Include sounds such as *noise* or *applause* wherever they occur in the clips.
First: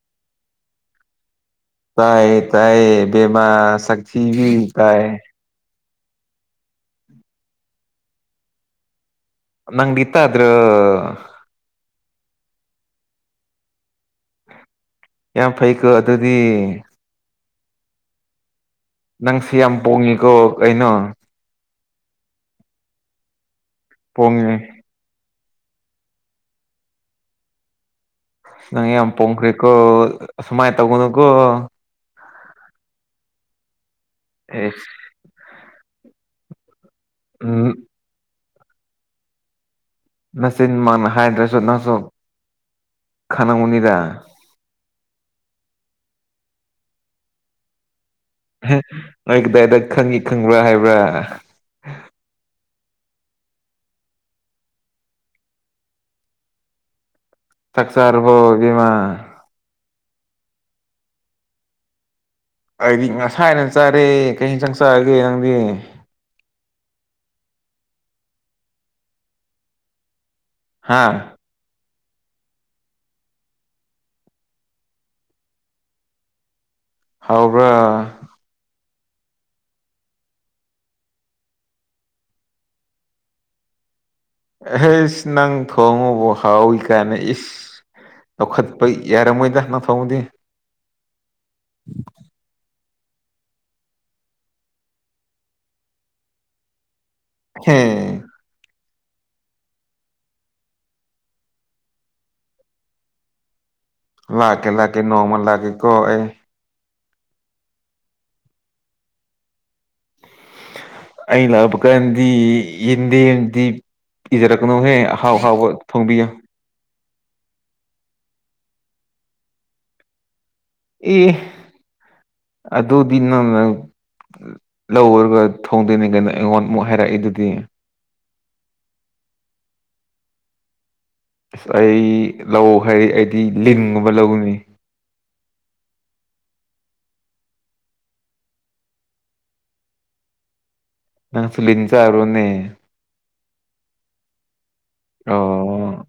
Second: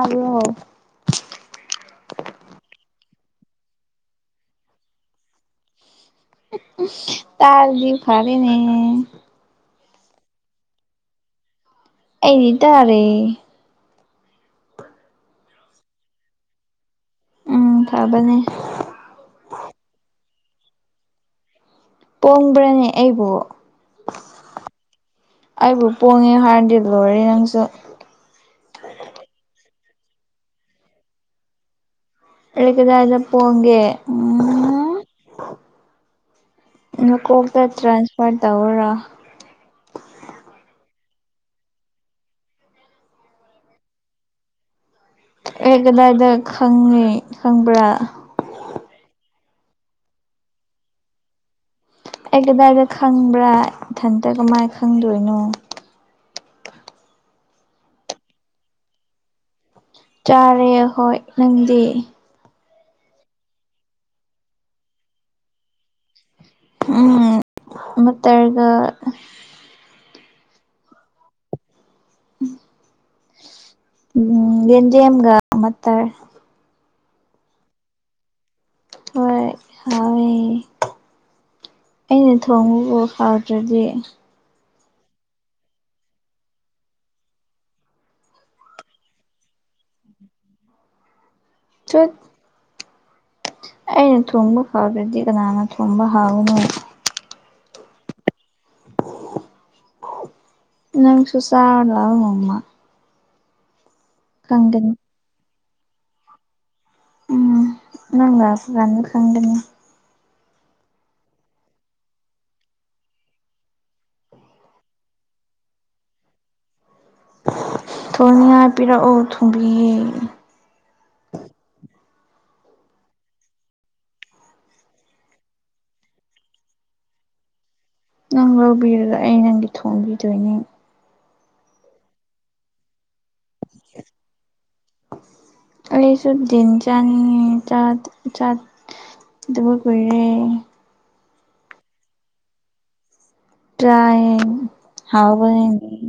ꯑ *unintelligible* *inaudible* ꯇꯥꯏ ꯇꯥꯏ ꯃ ꯁꯛꯤ ꯌ ꯇꯥꯏ ꯇꯗꯤ ꯐꯥꯔꯅꯤ ꯅꯪꯗꯤ ꯏꯠꯇꯗ꯭ꯔ ꯑꯩꯅꯤꯇꯔꯦ ꯌꯥ ꯐꯩꯀ ꯑꯗꯨꯗꯤ ꯎꯝ ꯐꯥꯕꯅꯦ ꯅꯪꯁꯤ ꯌꯥꯝ ꯄꯣꯡꯉꯤꯀꯣ ꯀꯩꯅꯣ ꯄꯣꯡꯕ꯭ꯔꯅꯦ ꯑꯩꯕꯨ ꯄꯉ ꯑꯩꯕꯨ ꯄꯣꯡꯉꯦ ꯍꯥꯟ ꯦꯂꯤꯕꯔꯤ ꯅꯪꯁꯨ ꯅꯪ ꯌꯥꯝ ꯄꯣꯡꯈ꯭ꯔꯦꯀꯣꯁꯨꯨꯃꯥꯏꯅ ꯇꯧꯒꯅꯨꯀꯣ ꯂꯩꯀꯗꯗ ꯄꯒꯦ ꯍꯝ ꯅꯀꯣꯛꯇ ꯇ꯭ꯔꯥꯟꯁꯐꯔ ꯇꯧꯔꯥ ꯅꯆꯤꯟ ꯃꯥꯅ ꯍꯥꯏꯗ꯭ꯔꯁꯨ ꯅꯪꯁꯨ ꯈꯉꯨꯅꯤꯗ ꯑꯦ ꯀꯗꯥꯏꯗ ꯈꯪꯉꯦ ꯈꯪꯕ꯭ꯔꯥ ꯅꯣꯏ ꯀꯗꯥꯏꯗ ꯈꯪꯉꯤ ꯈꯪꯕ꯭ꯔꯥ ꯍꯥꯏꯕ꯭ꯔꯥ ꯑꯩ ꯀꯗꯥꯏꯗ ꯈꯪꯕ꯭ꯔꯥ ꯏꯊꯟꯇ ꯀꯃꯥꯏꯅ ꯈꯪꯗꯣꯏꯅꯣ ꯆꯥꯛ ꯛꯆꯔꯕꯣ ꯕꯤꯃꯥ ꯆꯥꯔꯦ ꯍꯣꯏ ꯅꯪꯗꯤ ꯑꯩꯗꯤ ꯉꯁꯥꯏꯅ ꯆꯥꯔꯦ ꯀꯩ ꯆꯪ ꯆꯑꯒꯦ ꯅꯪꯗꯤ ꯎꯝ ꯑꯃꯠꯇꯔꯒ ꯍꯥꯥ ꯎꯝ ꯌꯦꯗꯦꯝ ꯑꯃꯒ ꯃ ꯍꯥꯎꯕ꯭ꯔꯥ ꯍꯣꯏ ꯍꯥꯑꯣ ꯏ ꯑꯩꯅ ꯊꯣꯡꯕꯕ ꯐꯥꯎꯗ꯭ꯔꯗꯤ ꯑꯩ ꯏꯁ ꯅꯪ ꯊꯣꯡꯉꯕ ꯍꯥꯎꯋꯤ ꯀꯅ ꯏ ꯂꯧꯈꯠꯄ ꯌꯥꯔꯝꯃꯣꯏꯗ ꯅ ꯊꯧꯗꯤ ꯆꯠ ꯑꯩꯅ ꯊꯣꯡꯕ ꯍꯥꯎꯕꯗꯤ ꯀꯅꯥꯅꯣ ꯊꯨꯝꯕ ꯍꯥꯎꯅꯣ ꯍꯝ ꯅꯪ ꯁꯨꯁꯥ ꯂꯉꯃ ꯂꯥꯛꯀ ꯂꯥꯛꯀ ꯅꯣꯡꯃꯅ ꯂꯥꯛꯀ ꯀꯣꯑ ꯎꯝ ꯅꯪꯨꯔꯥꯟꯗꯨ ꯈꯪꯗꯅꯤ ꯑ ꯂꯕ ꯀꯗꯤ ꯌꯦꯗꯤꯗꯤ ꯏꯖꯔꯛꯀꯅꯨꯍꯦ ꯍꯥꯎ ꯍꯥꯎꯕ ꯐꯣꯡꯕꯤꯌ ꯊꯅꯤꯡ ꯍꯥꯏ ꯄꯤꯔꯛꯑꯣ ꯊꯨꯝꯕꯤꯌꯦꯦ ꯑꯦ ꯑꯗꯣꯗꯤꯤꯟ ꯅ ꯂꯧꯔꯒ ꯊꯣꯡꯗꯣꯏꯅꯤ ꯀꯥꯏꯩꯅ ꯑꯩꯉꯣꯟꯗ ꯑꯃꯨꯛ ꯍꯥꯏꯔꯛꯏ ꯑꯗꯨꯗꯤ ꯅꯪ ꯂꯧꯕꯤꯔꯒ ꯑꯩ ꯅꯪꯒꯤ ꯊꯣꯡꯝꯕꯤꯗꯣꯏꯅꯦ ꯑꯁ ꯑꯩ ꯂꯧ ꯍꯥꯏꯔ ꯑꯩꯗꯤ ꯂꯤꯡꯒꯨꯝꯕ ꯂꯧꯒꯅꯤ ꯆ ꯊꯟ ꯆꯅꯤ ꯆꯥꯠ ꯆꯥꯠ ꯗꯕ ꯀꯏꯔꯦ ꯅꯪ ꯐꯂꯤꯅꯤ ꯆꯔꯨꯅꯦꯦ ꯇꯥꯏ ꯍꯥꯎꯕꯅꯤ ꯑꯣ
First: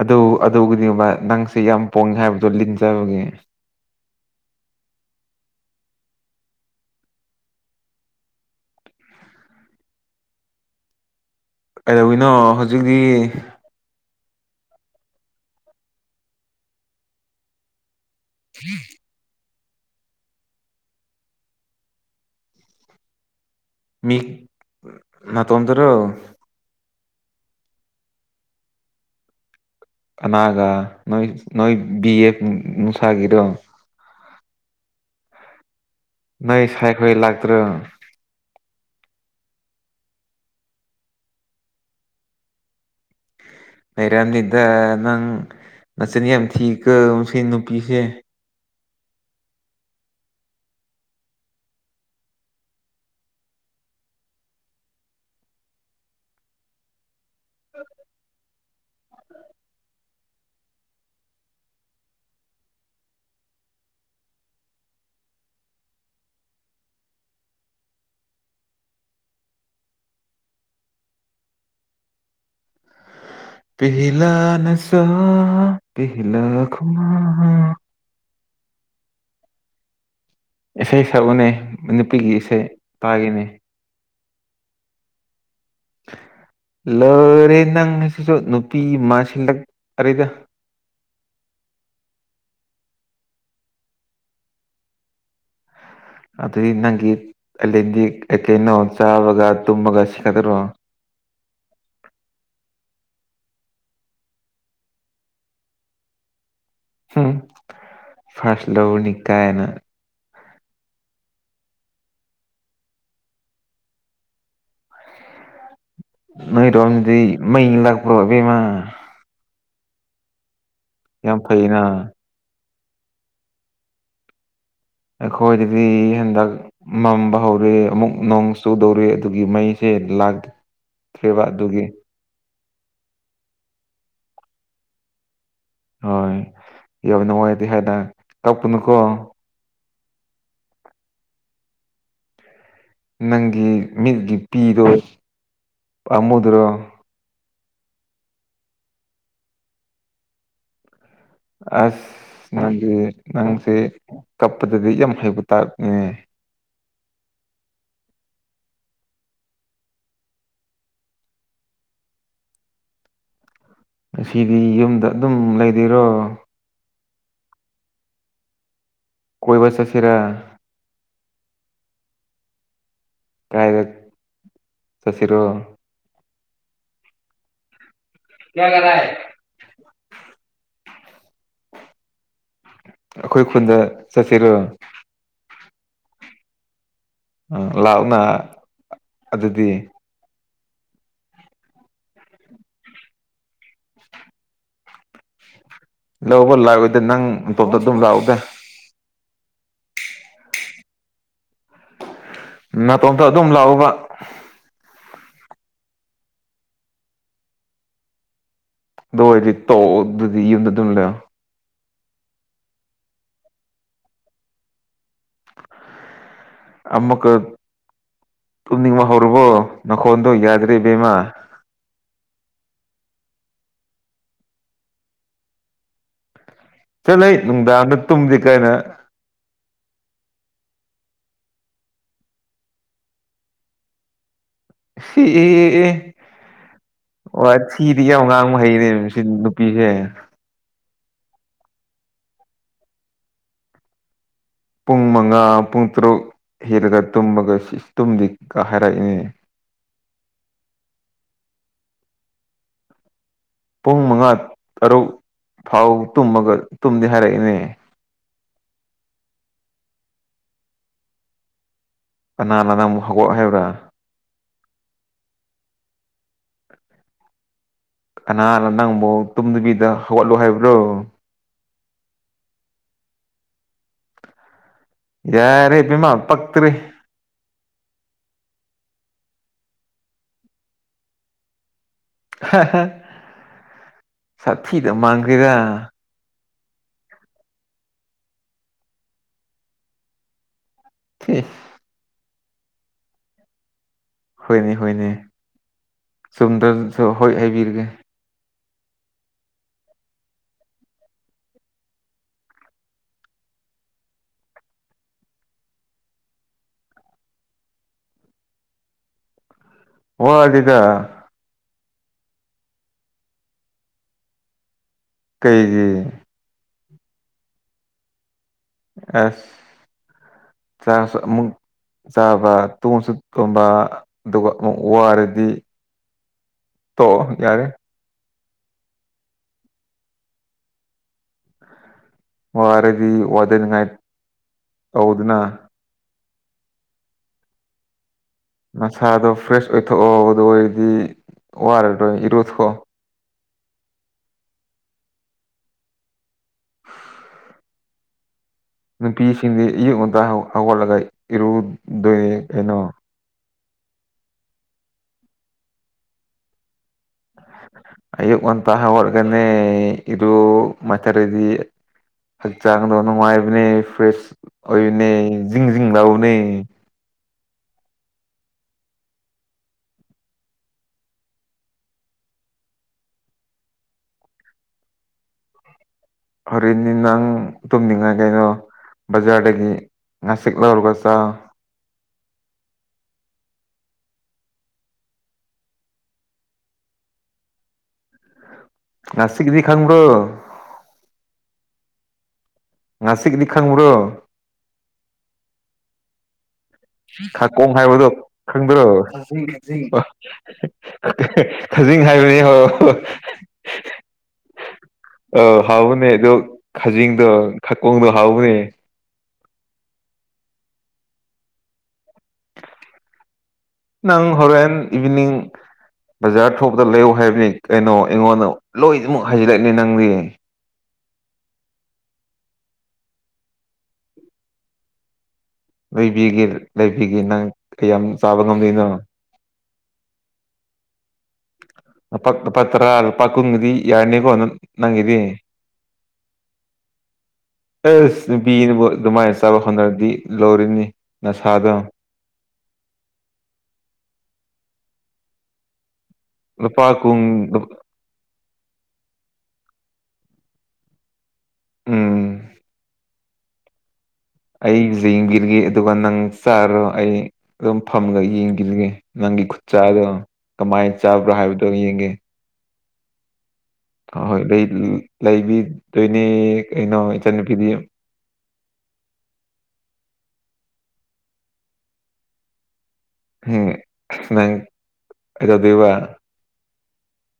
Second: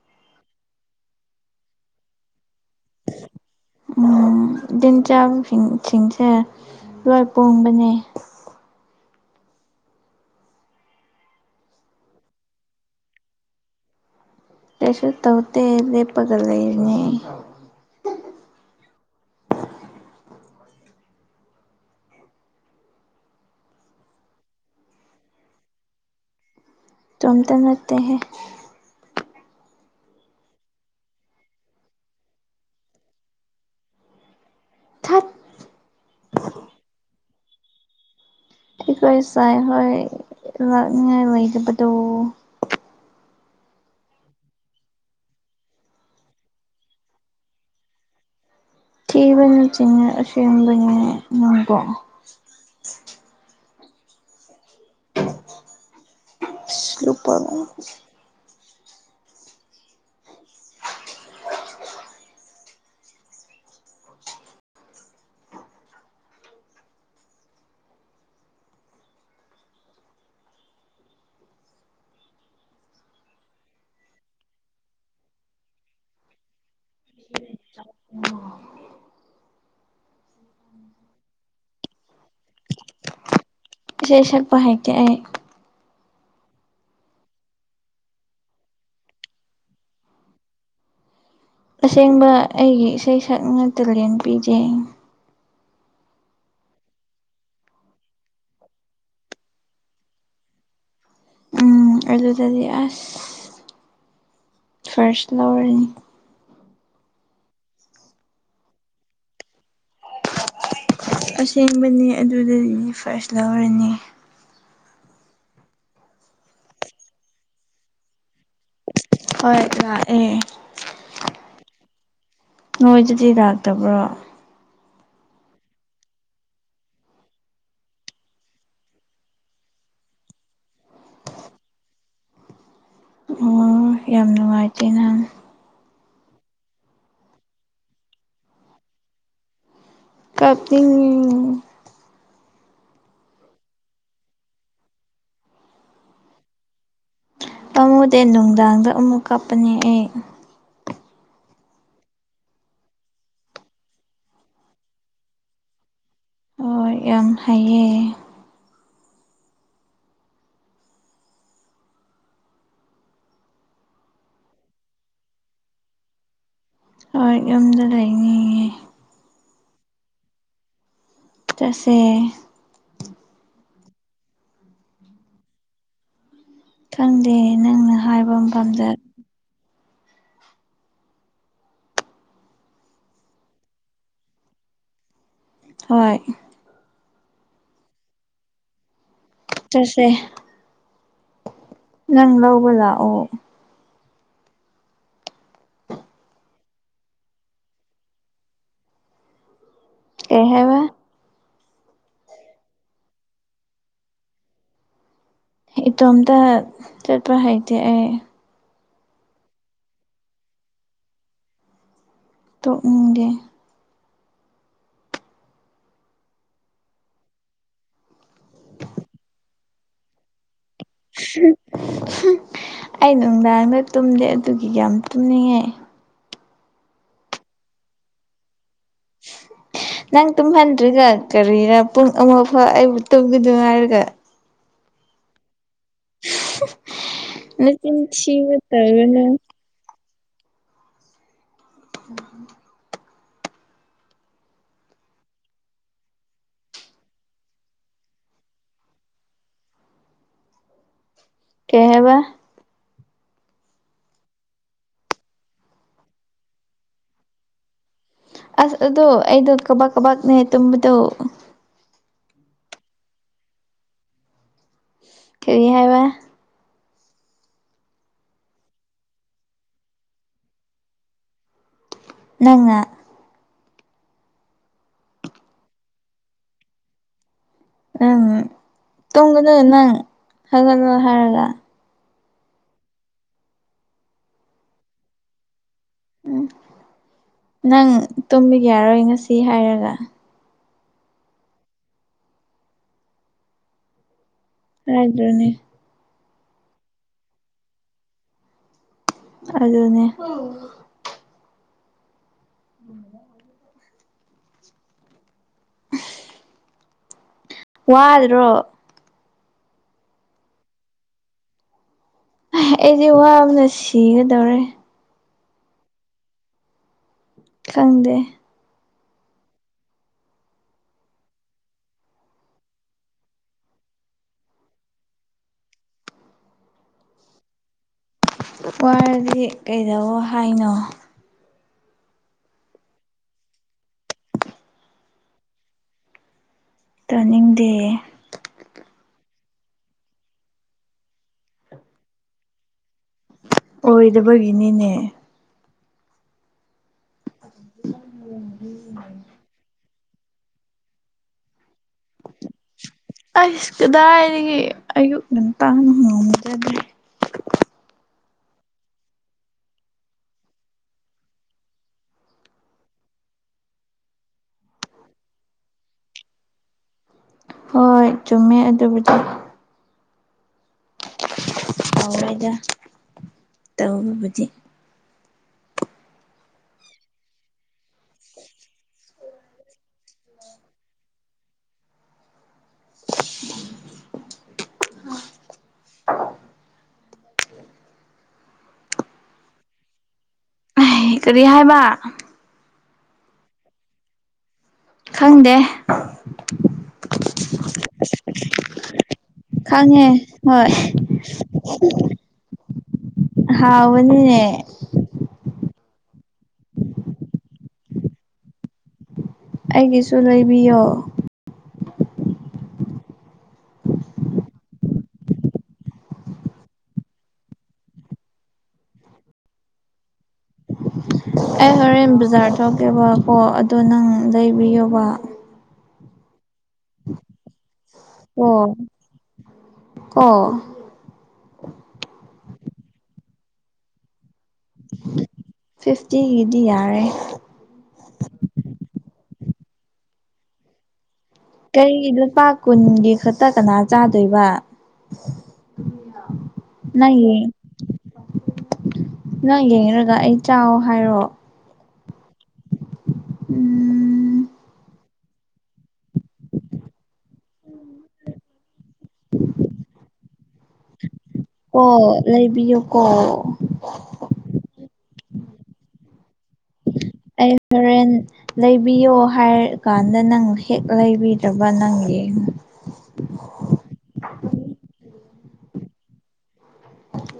ꯑꯗꯨ ꯑꯗꯨꯕꯨꯗꯤꯕ ꯅꯪꯁꯦ ꯌꯥꯝ ꯄꯣꯡꯉꯦ ꯍꯥꯏꯕꯗꯣ ꯂꯤꯟꯖꯕꯒꯤꯦ ꯎꯝ ꯏꯤꯟ ꯆꯥꯡ ꯁꯤꯡꯁꯦ ꯂꯣꯏ ꯄꯣꯡꯕꯅꯦ ꯀꯩꯗꯧꯅꯣ ꯍꯧꯖꯤꯛꯇꯤ ꯇꯁꯨ ꯇꯧꯗ ꯂꯦꯄꯒ ꯂꯩꯅꯤ ꯎꯝ ꯃꯤ ꯃꯥ ꯇꯣꯗꯔ ꯆꯨꯝꯇ ꯂꯩꯠꯇꯍ ꯀꯅꯥꯒꯥ ꯅꯣꯏ ꯅꯣꯏ ꯕꯤ ꯑꯦꯐ ꯅꯨꯡꯁꯥꯒꯤꯗꯣ ꯊꯠ ꯅꯣꯏ ꯁꯥꯏꯈꯣꯏ ꯂꯥꯛꯇ꯭ꯔꯣ ꯏꯈꯣꯏ ꯁꯥꯏ ꯍꯣꯏ ꯂꯥꯛꯅꯤꯉꯥꯏ ꯂꯩꯇꯕꯗꯨꯣ ꯍꯩꯔꯥꯅꯤꯗ ꯅꯪ ꯅꯆꯟ ꯌꯥꯝ ꯊꯤ ꯀ ꯁꯤ ꯅꯨꯄꯤꯁꯦ ꯊꯤꯕ ꯆꯁꯕꯦꯣꯡꯀꯣ ꯅꯨꯄꯥ ꯄꯤꯤꯂ ꯅ ꯁꯥ ꯄꯤꯂ ꯈꯨꯋꯥ ꯏꯁꯩ ꯁꯛꯎꯅꯦ ꯅꯨꯄꯤꯒꯤ ꯏꯁꯩ ꯇꯥꯒꯤꯅꯦ ꯁꯦꯁ ꯄ ꯍꯥꯏ ꯀꯦ ꯑꯩ ꯂꯩꯔꯦ ꯅꯪ ꯉꯁꯤꯁꯨ ꯅꯨꯄꯤ ꯃꯥꯁꯤꯜꯂꯛ ꯑꯔꯤꯗ ꯑꯁꯦꯡꯕ ꯑꯩꯒꯤ ꯏꯁꯩ ꯁꯛꯅ ꯇꯦꯂꯦꯟ ꯄꯤꯖꯩ ꯑꯗꯨꯗ ꯏ ꯅꯪꯒꯦ ꯑꯗꯤ ꯑꯀ ꯏꯩꯅꯣ ꯆꯕꯒ ꯇꯨꯝꯃꯒ ꯁꯤꯈꯗ꯭ꯔꯣ ꯎꯝ ꯑꯂꯨ ꯇꯗꯤ ꯑꯁ ꯐꯔꯁ ꯂꯧꯔꯅꯤ ꯎꯝ ꯐꯁ ꯂꯕꯨꯅꯤꯀꯥ ꯍꯥꯏꯅ ꯑꯁꯦꯡꯕꯅꯤ ꯑꯗꯨꯗꯅꯤ ꯐꯥꯔꯁ ꯂꯧꯔꯅꯤ ꯅꯣꯏꯔꯣꯝꯗꯤ ꯃ ꯂꯥꯛꯄ꯭ꯔꯣꯕꯃ ꯍꯣꯏ ꯂꯥꯛꯑ ꯌꯥꯝ ꯐꯩꯅ ꯅꯣꯏꯗꯨꯗꯤ ꯂꯥꯛꯇꯕ꯭ꯔꯣ ꯑꯩꯈꯣꯏꯗꯗꯤ ꯍꯟꯗꯛ ꯃꯝꯕ ꯍꯧꯔꯦ ꯑꯃꯨꯛ ꯅꯣꯡ ꯆꯨꯗꯧꯔꯦ ꯑꯗꯨꯒꯤ ꯃꯩꯁꯦ ꯂꯥꯛ ꯊ꯭ꯔꯤꯔꯤꯕꯗꯨꯒꯤ ꯑꯣ ꯌꯥꯝ ꯅꯨꯡꯉꯥꯏꯖꯦ ꯅꯍꯪ ꯍꯣꯏ ꯌꯥꯝ ꯅꯨꯡꯉꯥꯏꯔꯗꯤꯦ ꯍꯥꯏꯅ ꯀꯛꯄꯅꯨꯀꯣ ꯀꯞꯇꯤꯡ ꯅꯪꯒꯤ ꯃꯤꯠꯒꯤ ꯄꯤꯔꯣ ꯑꯃꯥꯃꯨꯗ꯭ꯔꯣ ꯄꯥꯃꯨꯗꯤꯦ ꯅꯨꯡꯗꯥꯡꯗ ꯑꯃꯨꯛ ꯀꯥꯞꯄꯅꯦ ꯑꯩ ꯑꯁ ꯅꯪꯗꯤ ꯅꯪꯁꯦ ꯀꯞꯄꯗꯗꯤ ꯌꯥꯝ ꯍꯩꯕ ꯇꯥꯔꯛꯅꯦ ꯍꯣꯏ ꯌꯥꯝ ꯍꯥꯏꯌꯦ ꯑꯁꯤꯗꯤ ꯌꯨꯝꯗ ꯑꯗꯨꯝ ꯂꯩꯔꯤꯔꯣ ꯍꯣꯏ ꯌꯨꯝꯗ ꯂꯩꯅꯤꯌꯦ ꯀꯣꯏꯕ ꯆꯠꯁꯤꯔ ꯆꯁ ꯀꯥꯏꯗ ꯆꯁꯤꯔ ꯈꯪꯗꯦ ꯅꯪꯅ ꯍꯥꯏꯕ ꯑꯃ ꯄꯥꯝꯖ ꯑꯩꯈꯣꯏ ꯑꯩꯈꯣꯏ ꯈꯨꯟꯗ ꯆꯠꯁꯤꯔꯣ ꯍꯣꯏꯣꯏ ꯑ ꯂꯅ ꯆꯁꯦ ꯅꯪ ꯂꯧꯕ ꯂꯥꯛꯑꯣ ꯂꯧꯕ ꯂꯥꯛꯑꯣꯏꯗꯦ ꯅꯪ ꯑꯇꯣꯞꯇ ꯑꯗꯨꯝ ꯂꯥꯛꯎꯗ ꯑꯦꯍꯦꯕ ꯅꯥꯇꯣꯝꯇ ꯑꯗꯨꯝ ꯂꯥꯛꯎꯕ ꯏꯇꯣꯝꯇ ꯆꯠꯄ ꯍꯩꯇꯦ ꯑꯩ ꯗ ꯑꯣꯏꯗꯤ ꯇꯣ ꯑꯗꯨꯗꯤ ꯌꯨꯝꯗ ꯑꯗꯨꯝꯂ ꯇꯣ ꯎꯒꯤꯦ ꯑꯃ ꯀ ꯇꯃ ꯍꯔꯕꯨ ꯅꯀꯣꯟꯗ ꯌꯥꯗꯦ ꯑꯗꯨꯦꯕꯃ ꯑꯩ ꯅꯨꯡꯗꯥꯡꯗ ꯇꯨꯝꯗꯦ ꯑꯗꯨꯒꯤ ꯀ ꯌꯥꯝ ꯇꯨꯝꯅꯤꯡꯉꯦ ꯆꯠꯂ ꯅꯨꯡꯗꯥꯡꯗ ꯇꯨꯝꯗꯤ ꯀꯥꯏꯅ ꯅꯪ ꯇꯨꯝꯍꯟꯗ꯭ꯔꯤꯒ ꯀꯔꯤꯔ ꯄꯨꯡ ꯑꯃꯐꯥꯎ ꯑꯩꯕꯨ ꯇꯨꯝꯕꯤꯗꯣ ꯍꯥꯏꯔꯒ ꯍ ꯑꯦ ꯑꯣ ꯅꯆꯤꯟ ꯁꯤꯤꯗꯤ ꯌꯥꯝ ꯊꯤꯕ ꯉꯥꯡꯕ ꯍꯩꯔꯦ ꯁꯤ ꯇꯧꯒꯅꯨ ꯅꯨꯄꯤꯁꯦ ꯎꯝ ꯄꯨꯡ ꯃꯉꯥ ꯄꯨꯡ ꯇꯔꯨꯛ ꯍꯤꯔꯒ ꯇꯨꯝꯃꯒ ꯇꯨꯝꯗꯤꯒ ꯍꯥꯏꯔꯛꯏꯅꯦ ꯀꯩꯍꯕ ꯄꯨꯡ ꯃꯉꯥ ꯇꯔꯨꯛ ꯐꯥꯎ ꯇꯨꯝꯃꯒ ꯇꯨꯝꯗꯤ ꯍꯥꯏꯔꯛꯏꯅꯦ ꯑꯁ ꯑꯗꯨ ꯑꯩꯗ ꯀꯕꯥ ꯀꯕꯥꯥꯛꯅꯦ ꯇꯨꯝꯗꯨ ꯑꯅꯥ ꯂꯅ ꯑꯃꯨꯛ ꯍꯧꯒꯠ ꯍꯥꯏꯕ꯭ꯔꯥ ꯀꯔꯤ ꯍꯥꯏꯕ ꯀꯅꯥꯅ ꯅꯪꯕꯨ ꯇꯨꯝꯗꯕꯤꯗ ꯍꯧꯒꯠꯂꯨ ꯍꯥꯏꯕ꯭ꯔꯣ ꯅꯪ ꯌꯥꯔꯦ ꯄꯄꯤꯃ ꯄꯛꯇꯔꯤ ꯎꯝ ꯇꯣꯡꯒꯅ ꯅꯪ ꯍꯥꯏꯒꯠꯂꯣ ꯍꯥꯏꯔꯒ ꯁꯥꯊꯤꯗ ꯃꯥꯡꯈꯦꯔꯥ ꯎ ꯅꯪ ꯇꯨꯝꯕꯤꯕ ꯌꯥꯔꯣꯏ ꯉꯁꯤ ꯍꯥꯏꯔꯒ ꯊ ꯍꯣꯏꯅꯦ ꯍꯣꯏꯅꯦ ꯍꯥꯏꯗ꯭ꯔꯣꯅꯦ ꯆꯨꯝꯗꯁꯨ ꯍꯣꯏ ꯍꯥꯏꯕꯤꯔꯒꯦ ꯑꯗꯨꯗꯅꯦ ꯎꯝ *unintelligible* ꯋꯥ ꯑꯗꯨ꯭ꯔꯣ ꯍ ꯑꯗꯨꯗꯗ ꯑꯩꯁꯦ ꯋꯥꯅ ꯁꯤꯒꯗꯧꯔꯦ ꯀꯩꯒꯤ ꯈꯪꯗꯦ ꯑꯁ ꯆꯁꯨ ꯑꯃꯨꯛ ꯆꯥꯕ ꯇꯣꯡꯁꯨ ꯇꯨꯝꯕ ꯑꯗꯨꯒ ꯑꯃꯨꯛ ꯋꯥꯔꯗꯤ ꯇꯣꯛꯑꯣ ꯌꯥꯔꯦ ꯋꯥꯔꯗꯤ ꯀꯩꯗꯧꯋꯣ ꯍꯥꯏꯅꯣ ꯋꯥꯔꯗꯤ ꯋꯥꯗ ꯅꯤꯡꯉꯥꯏ ꯇꯧꯋꯣꯗꯅ ꯇꯥꯅꯤꯡꯗꯦꯌꯦ ꯅꯁꯥꯗꯣ ꯐ꯭ꯔꯦꯁ ꯑꯣꯏꯊꯣꯛꯑꯣ ꯑꯣꯗꯨ ꯑꯣꯏꯔꯗꯤ ꯋꯥꯔꯔꯣꯏ ꯏꯔꯨꯊꯣꯛꯑꯣ ꯑꯣꯏꯗꯕꯒꯤꯅꯤꯅꯦ ꯎꯝ *inaudible* *unintelligible* ꯅꯨꯄꯤꯁꯤꯡꯗꯤ ꯑꯌꯨꯛ ꯉꯟꯇꯥ ꯍꯧ ꯍꯧꯒꯠꯂꯒ ꯏꯔꯨꯗꯣꯏꯅꯦ ꯀꯩꯅꯣ ꯑꯩꯁ ꯀꯗꯥꯏꯗꯒꯤ ꯑꯌꯨꯛ ꯉꯟꯇꯥꯅ ꯉꯝꯖꯗ꯭ꯔꯦ ꯑꯌꯨꯛ ꯉꯟꯇ ꯍꯧꯒꯠꯂꯒꯅꯦ ꯏꯔꯨꯃꯥꯏ ꯔꯗꯤ ꯍꯛꯆꯥꯡꯗꯣ ꯅꯨꯡꯉꯥꯏꯕꯅꯦ ꯐ꯭ꯔꯦꯁ ꯑꯣꯏꯕꯅꯦ ꯖꯤꯡ ꯖꯤꯡ ꯂꯥꯎꯕꯅꯦ ꯍꯣꯏ ꯆꯨꯝꯃꯦ ꯑꯗꯨꯕꯨꯗꯤ ꯍꯥꯎꯋꯦꯗ ꯇꯧꯕꯕꯨꯗꯤ ꯍꯣꯔꯦꯟꯗꯤ ꯅꯪ ꯇꯨꯝꯅꯤꯡꯉꯥꯏ ꯀꯩꯅꯣ ꯕꯖꯥꯔꯗꯒꯤ ꯉꯥꯆꯤꯛ ꯂꯧꯔꯒ ꯆꯥꯎ *inaudible* *unintelligible* ꯉꯆꯤꯛꯇꯤ ꯈꯪꯕ꯭ꯔꯣ ꯍꯦ ꯀꯔꯤ ꯍꯥꯏꯕ ꯉꯆꯤꯛꯇꯤ ꯈꯪꯕ꯭ꯔꯣ ꯈꯪꯗꯦ ꯈꯥꯀꯣꯡ ꯍꯥꯏꯕꯗꯣ ꯈꯪꯗ꯭ꯔꯕ ꯈꯪꯉꯦ ꯍꯣꯏ ꯅꯠꯇꯦ ꯖꯤꯡ ꯍꯥꯏꯕꯅꯦ ꯍꯣ *unintelligible* *inaudible* ꯎꯝꯅꯦ ꯑꯣ ꯍꯥꯎꯕꯅꯦ ꯑꯗꯣ ꯈꯖꯤꯡꯗꯣ ꯈꯀꯣꯡꯗꯣ ꯍꯥꯎꯕꯅꯦ ꯑꯩꯒꯤꯁꯨ ꯂꯩꯕꯤꯌꯣ ꯅꯪ ꯍꯧꯔꯦꯟ ꯏꯚꯤꯅꯤꯡ ꯕꯖꯥꯔ ꯊꯣꯛꯄꯗ ꯂꯩꯌꯣ ꯍꯥꯏꯕꯅꯦ ꯀꯩꯅꯣ ꯑꯩꯉꯣꯟꯗ ꯂꯣꯏꯅꯃꯛ ꯍꯥꯏꯖꯤꯜꯂꯛꯑꯦ ꯅꯪꯗꯤ ꯑꯩ ꯍꯣꯔꯦꯟ ꯕꯖꯥꯔ ꯊꯣꯛꯀꯦꯕ ꯀꯣ ꯑꯗꯣ ꯅꯪ ꯂꯩꯕꯤꯌꯣꯕ ꯂꯩꯕꯤꯒꯦ ꯂꯩꯕꯤꯒꯦ ꯅꯪ ꯀꯌꯥꯝꯃꯨꯛ ꯆꯥꯕ ꯉꯝꯗꯣꯏꯅꯣ ꯑꯣ ꯂꯨꯄꯥ ꯂꯨꯄꯥ ꯇꯔꯥ ꯀꯨꯟꯅꯗꯤ ꯌꯅꯤꯀꯣ ꯅꯪ ꯅꯪꯒꯤꯗꯤ ꯐꯤꯐꯇꯤꯒꯤꯗꯤ ꯌꯥꯔꯦ ꯑꯁ ꯅꯨꯄꯤꯅꯕꯨ ꯑꯗꯨꯃꯥꯏ ꯁ ꯆꯕ ꯍꯧꯅꯔꯗꯤ ꯂꯣꯏꯔꯦꯅꯦ ꯀꯩꯒꯤ ꯂꯨꯄꯥ ꯀꯨꯟꯒꯤ ꯈꯛꯇ ꯀꯅꯥ ꯆꯥꯗꯣꯏꯕ ꯂꯨꯄꯥ ꯀꯨꯟ ꯅꯣꯏꯒꯤ ꯅꯪ ꯌꯦꯡꯔꯒ ꯑꯦ ꯆꯥꯎ ꯍꯥꯏꯔꯣ ꯎꯝ ꯎꯝ ꯑꯩ ꯖꯦꯡꯕꯤꯔꯒꯦ ꯑꯗꯨꯒ ꯅꯪ ꯆꯥꯔꯣ ꯑꯩ ꯑꯗꯨꯝ ꯐꯝꯃꯒ ꯌꯦꯡꯕꯤꯔꯒꯦ ꯅꯪ ꯒꯤ ꯈꯨꯨꯠꯆꯥꯥꯗꯣ ꯀꯃꯥꯏ ꯀꯣ ꯂꯩꯕꯤꯌꯨ ꯀꯣ ꯍꯣꯏ ꯍꯣꯏ ꯂꯩ ꯂꯩ ꯂꯩꯕꯤ ꯗꯣꯏꯅꯦ ꯑꯩ ꯍꯣꯔꯦꯟ ꯂꯩꯕꯤꯌꯣ ꯍꯥꯏꯔꯥ ꯀꯥꯟ ꯗ ꯅꯪ ꯍꯦꯛ ꯂꯩꯕꯤꯗꯕ ꯅꯪ ꯋꯦꯡꯉꯣ ꯍꯝ ꯅꯪ ꯀꯩꯗꯧꯗꯣꯏꯕ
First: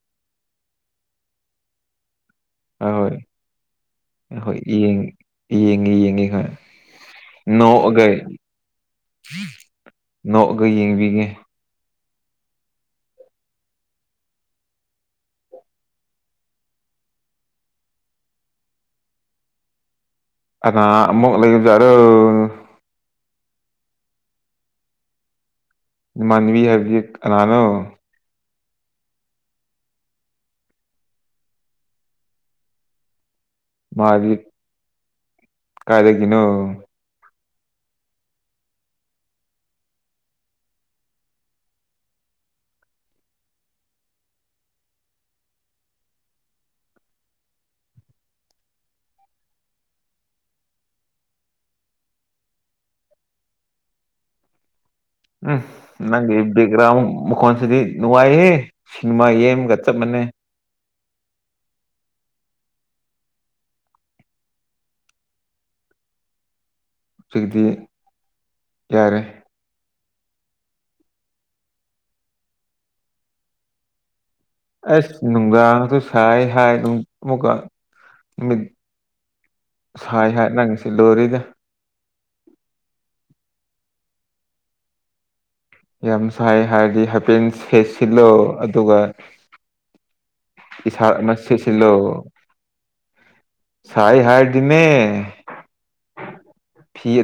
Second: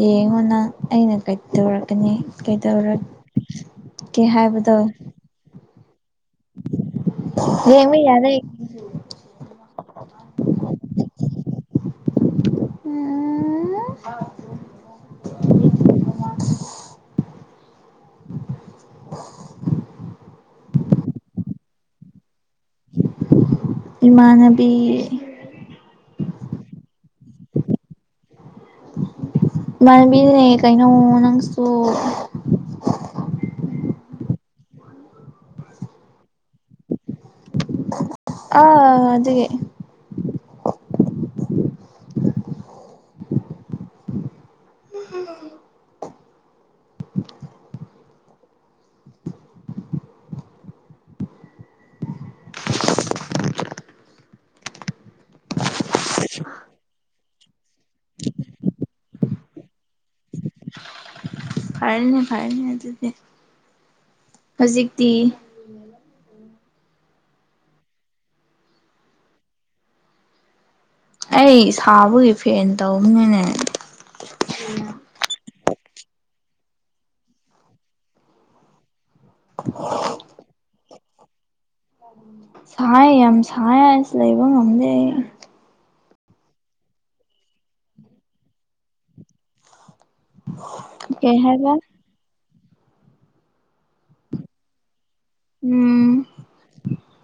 ꯌꯦꯡꯉꯣ ꯅꯪ ꯑꯩꯅ ꯀꯩꯗꯧꯔꯛꯀꯅꯤ ꯍꯣꯏ ꯍꯣꯏ ꯀꯩꯗꯧꯔꯀꯦ ꯍꯥꯏꯕꯗꯣ ꯌꯦꯉꯤ ꯌꯦꯡꯉꯤ ꯌꯦꯡꯕ ꯅꯒꯦ ꯌꯥꯔꯦ ꯅꯣꯛꯑꯒ ꯌꯦꯡꯕꯤꯉꯦ ꯎ *unintelligible* ꯑ ꯑꯃꯛ ꯂꯩꯖꯔ ꯏꯃꯥꯟꯕꯤ ꯃꯅꯕꯤ ꯍꯥꯏꯕꯗꯤ ꯑꯅꯅꯣ ꯃꯔꯃꯤꯅꯦ ꯀꯩꯅꯣ ꯅꯪꯁꯨ ꯃꯥꯒꯤ ꯀꯥꯏꯗꯗꯒꯤꯅꯣ ꯑꯥ ꯑꯗꯨ ꯎꯝ ꯅꯪ ꯦꯛꯦꯛꯒ꯭ꯔꯥꯎꯟ ꯃꯈꯣꯟꯁꯤꯗꯤ ꯅꯅꯨꯡꯉꯥꯏꯦ ꯁꯤꯃꯥ ꯌꯦꯝꯒꯠꯇꯞ ꯃꯅꯤ ꯍ ꯐꯔꯅꯦ ꯐꯔꯅꯦ ꯑꯗꯨꯗꯤ ꯍꯧꯖꯤꯛꯇꯤ ꯁꯤꯗꯤ ꯌꯥꯔꯦ ꯑꯩ ꯁꯥꯕꯒꯤ ꯐꯦꯟ ꯇꯧꯕꯅꯤꯅꯦ ꯑꯁ ꯅꯨꯡꯗꯥꯡꯁꯨ ꯁꯥꯏ ꯍꯥꯏ ꯑꯃꯨꯛꯀ ꯅꯨꯃꯤꯠ ꯁꯥꯏ ꯍꯥꯏ ꯅꯪꯁꯤ ꯂꯣꯏꯔꯤꯗ ꯁꯥꯏ ꯌꯥꯝ ꯁꯥꯏ ꯑꯁ ꯂꯩꯕ ꯉꯝꯗꯦ ꯌꯥꯝ ꯁꯥꯏ ꯍꯥꯏꯔꯗꯤ ꯍꯦꯄꯤꯦꯟ ꯍꯦꯠ ꯁꯤꯜꯂꯣ ꯑꯗꯨꯒ ꯏꯁ ꯀꯩ ꯃꯁ ꯍꯥꯏꯕ ꯁꯤ ꯁꯏ ꯍꯔꯗꯤꯅꯦ ꯎꯝ ꯐꯤ